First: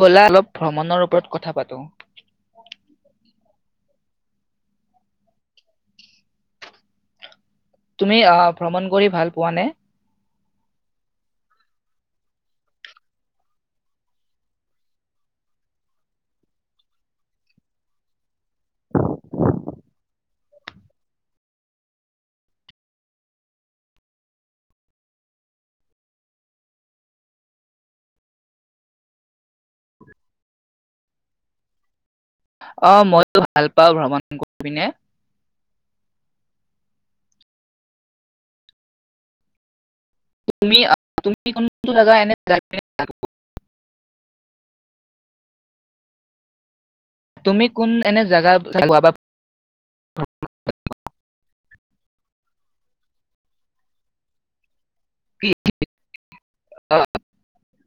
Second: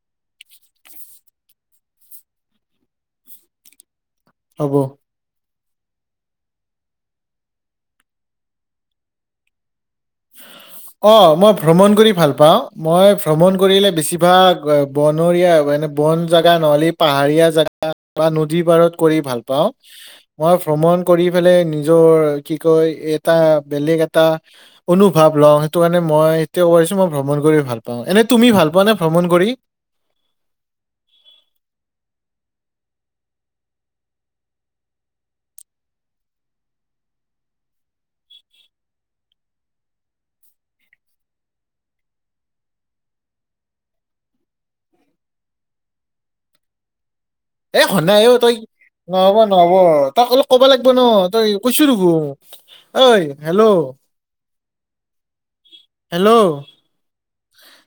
ব'লা অলপ ভ্ৰমণৰ ওপৰত কথা পাতো হ'ব। তুমি অ, ভ্ৰমণ কৰি ভাল পোৱা নে। অ', মই ভ্ৰমণ কৰি ভাল পাওঁ। মই ভ্ৰমণ কৰিলে বেছিভাগ অ, বনৰীয়া এ মানে বন জাগা নহলি, পাহাৰীয়া জাগা বা নদী পাৰত কৰি ভাল পাওঁ। অহ, মই ভ্ৰমণ কৰি ফেলে নিজৰ কি কয় এটা বেলেগ এটা অনুভৱ লও। টো এনে ম‌‌ই, এতিয়া কৈছো মই ভ্ৰমণ কৰি ভাল পাওঁ। এনে তুমি ভাল পোৱা নে ভ্ৰমণ কৰি। অ', মইও ভাল পাওঁ ভ্ৰমণ কৰি পিনে। তুমি অ, তুমি কোনটো জাগা এনে যাই পিনে [unintelligible] তুমি এ কোন হোৱা এনে নাই। অ, জাগা ত‌ই নহ'ব নহ'ব। ত‌ই অলপ কবা লাগিব ন। ত‌ই কৈছো দুহু, ঐ হেল্ল। হেল্ল।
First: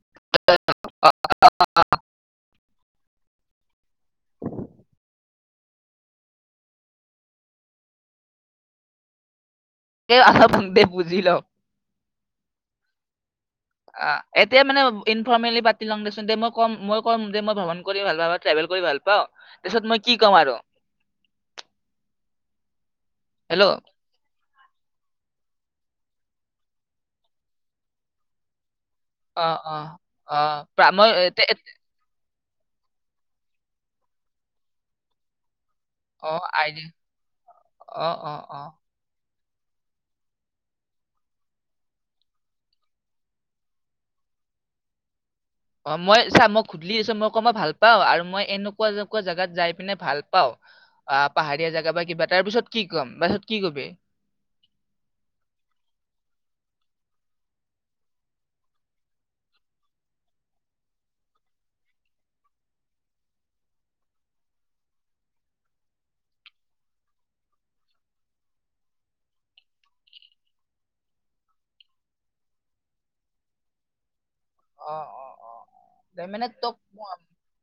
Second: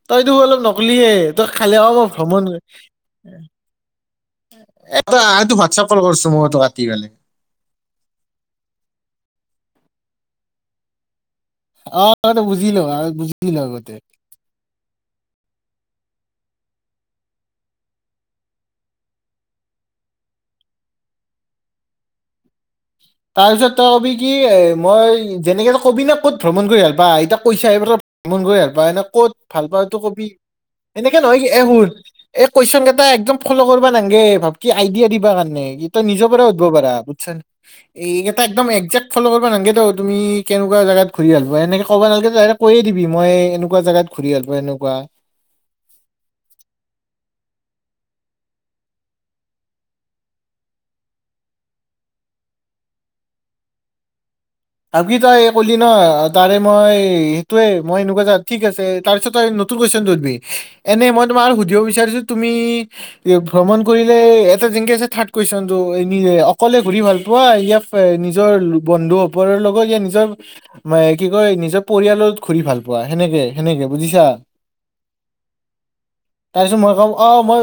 তই দুহু অলপ নকলিয়ে। তই খালি অ, মই ভ্ৰমণ এ, ত‌ই আদ তোক হোৱাটছএপ কল কৰছো, মোক ইতো কাতি পেলে। এ [unintelligible] বুজি ল‌ওঁ। অ, ত‌ই বুজি ল‌ও‍ঁ, আগ বুজি ল আগতে অ', এতিয়া মানে ইনফৰ্মেলি পাত। শ্বিলং গৈছোঁ দে, মই কম-মই কম যে, মই ভ্ৰমণ কৰি ভাল পাওঁ বা ট্ৰেভেল কৰি ভাল পাওঁ। তাৰ পিছত মই কি কম আৰু তাৰপিছত হেল্ল' ত‌ই কবি কি এ মই যেনেকে কবিনা ক'ত ভ্ৰমণ কৰি ভাল পা। এতিয়া কৈছাহে ক'ত ক'ত ভ্ৰমণ কৰি ভা বা এনে ক'ত অ' ভাল পা অ' সিটো কবি। অ' প্ৰা- মই এনেকে নহয় কে এতিয়া- এই শুন এই কুৱেচন কেইটা একদম ফলো কৰবা নাঙগে। ভাব কি আইডিয়া দিবা কাৰণে কি তই নিজৰ পৰা অ' সুধবা আইডি পাৰা। বুজছা না এই অ' কেইটা অ' একদম অ'। একজ্যাক্ট ফলো কৰবা নাঙগে তো, তুমি কেনেকুৱা জাগাত ঘূৰি ভাল পাৱা। এনেকে কবা নালাগে ত‌ই, ত‌ই ডাইৰেক্ট কৈয়ে দিবি। মই এনেকুৱা জাগাত ঘূৰি ভাল পাওঁ। এনেকুৱা অ', মই চা মই সুধলি দেচুন। মই কম অ ভাল পাওঁ আৰু মই এনেকুৱা এনেকুৱা জাগাত যাই পিনে ভাল পাওঁ। আ, পাহাৰীয়া জাগা বা কিবা তাৰ পিছত কি কম, পাছত কি কবি। আব কি তই কলি ন' অ, তাৰে মই সেইটোয়ে মই এনেকুৱা জাগাত ঠিক আছে। তাৰ পিছত তই নতুন কুৱেচনটো সুধবি। এনে মই তোমাক আৰু সুধিব বিচাৰিছো। তুমিই ভ্ৰমণ কৰিলে এতে যেনকে আছে থাৰ্ড কুৱেচনটো নি অকলে ঘূৰি ভাল পোৱা, ইয়া নিজৰ বন্ধু বৰ লগকে নিজৰ, ময় কি কয় নিজৰ পৰিয়ালত ঘূৰি ভাল পোৱা। সেনেকে সেনেকে বুজিছা। অ অ অ দে মানে তোক তাৰপিছত, মই কম অ, মই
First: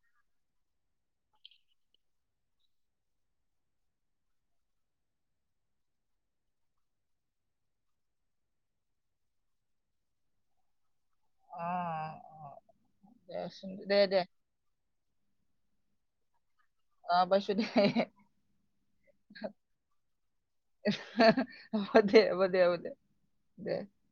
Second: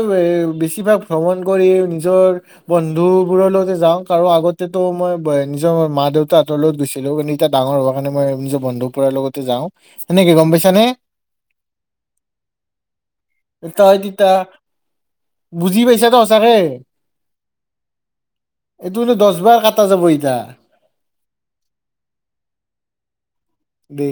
বেছিভাগ ভ্ৰমণ কৰি নিজৰ বন্ধুবোৰৰ লগতে যাওঁ। কাৰো আগতেতো মই ব' নিজৰ মা-দেউতাক তোৰ লগহঁতৰ গৈছিলো। কিন্তু এয়া ডাঙৰ হোৱাৰ কাৰণে মই নিজৰ বন্ধুক পুৰাৰ লগতে যাওঁ। তেনেকে গম পাইছা নে অ অ দেচোন এটা হয় দে দে তিতাহ বুজি পাইছাতো সঁচাকে। অ পাইছো দে এইটো টোহ দশ বাৰ কটা যাব ইতাহ। হ, অহ হ'ব দে, হ'ব দে, হ'ব দে। দে।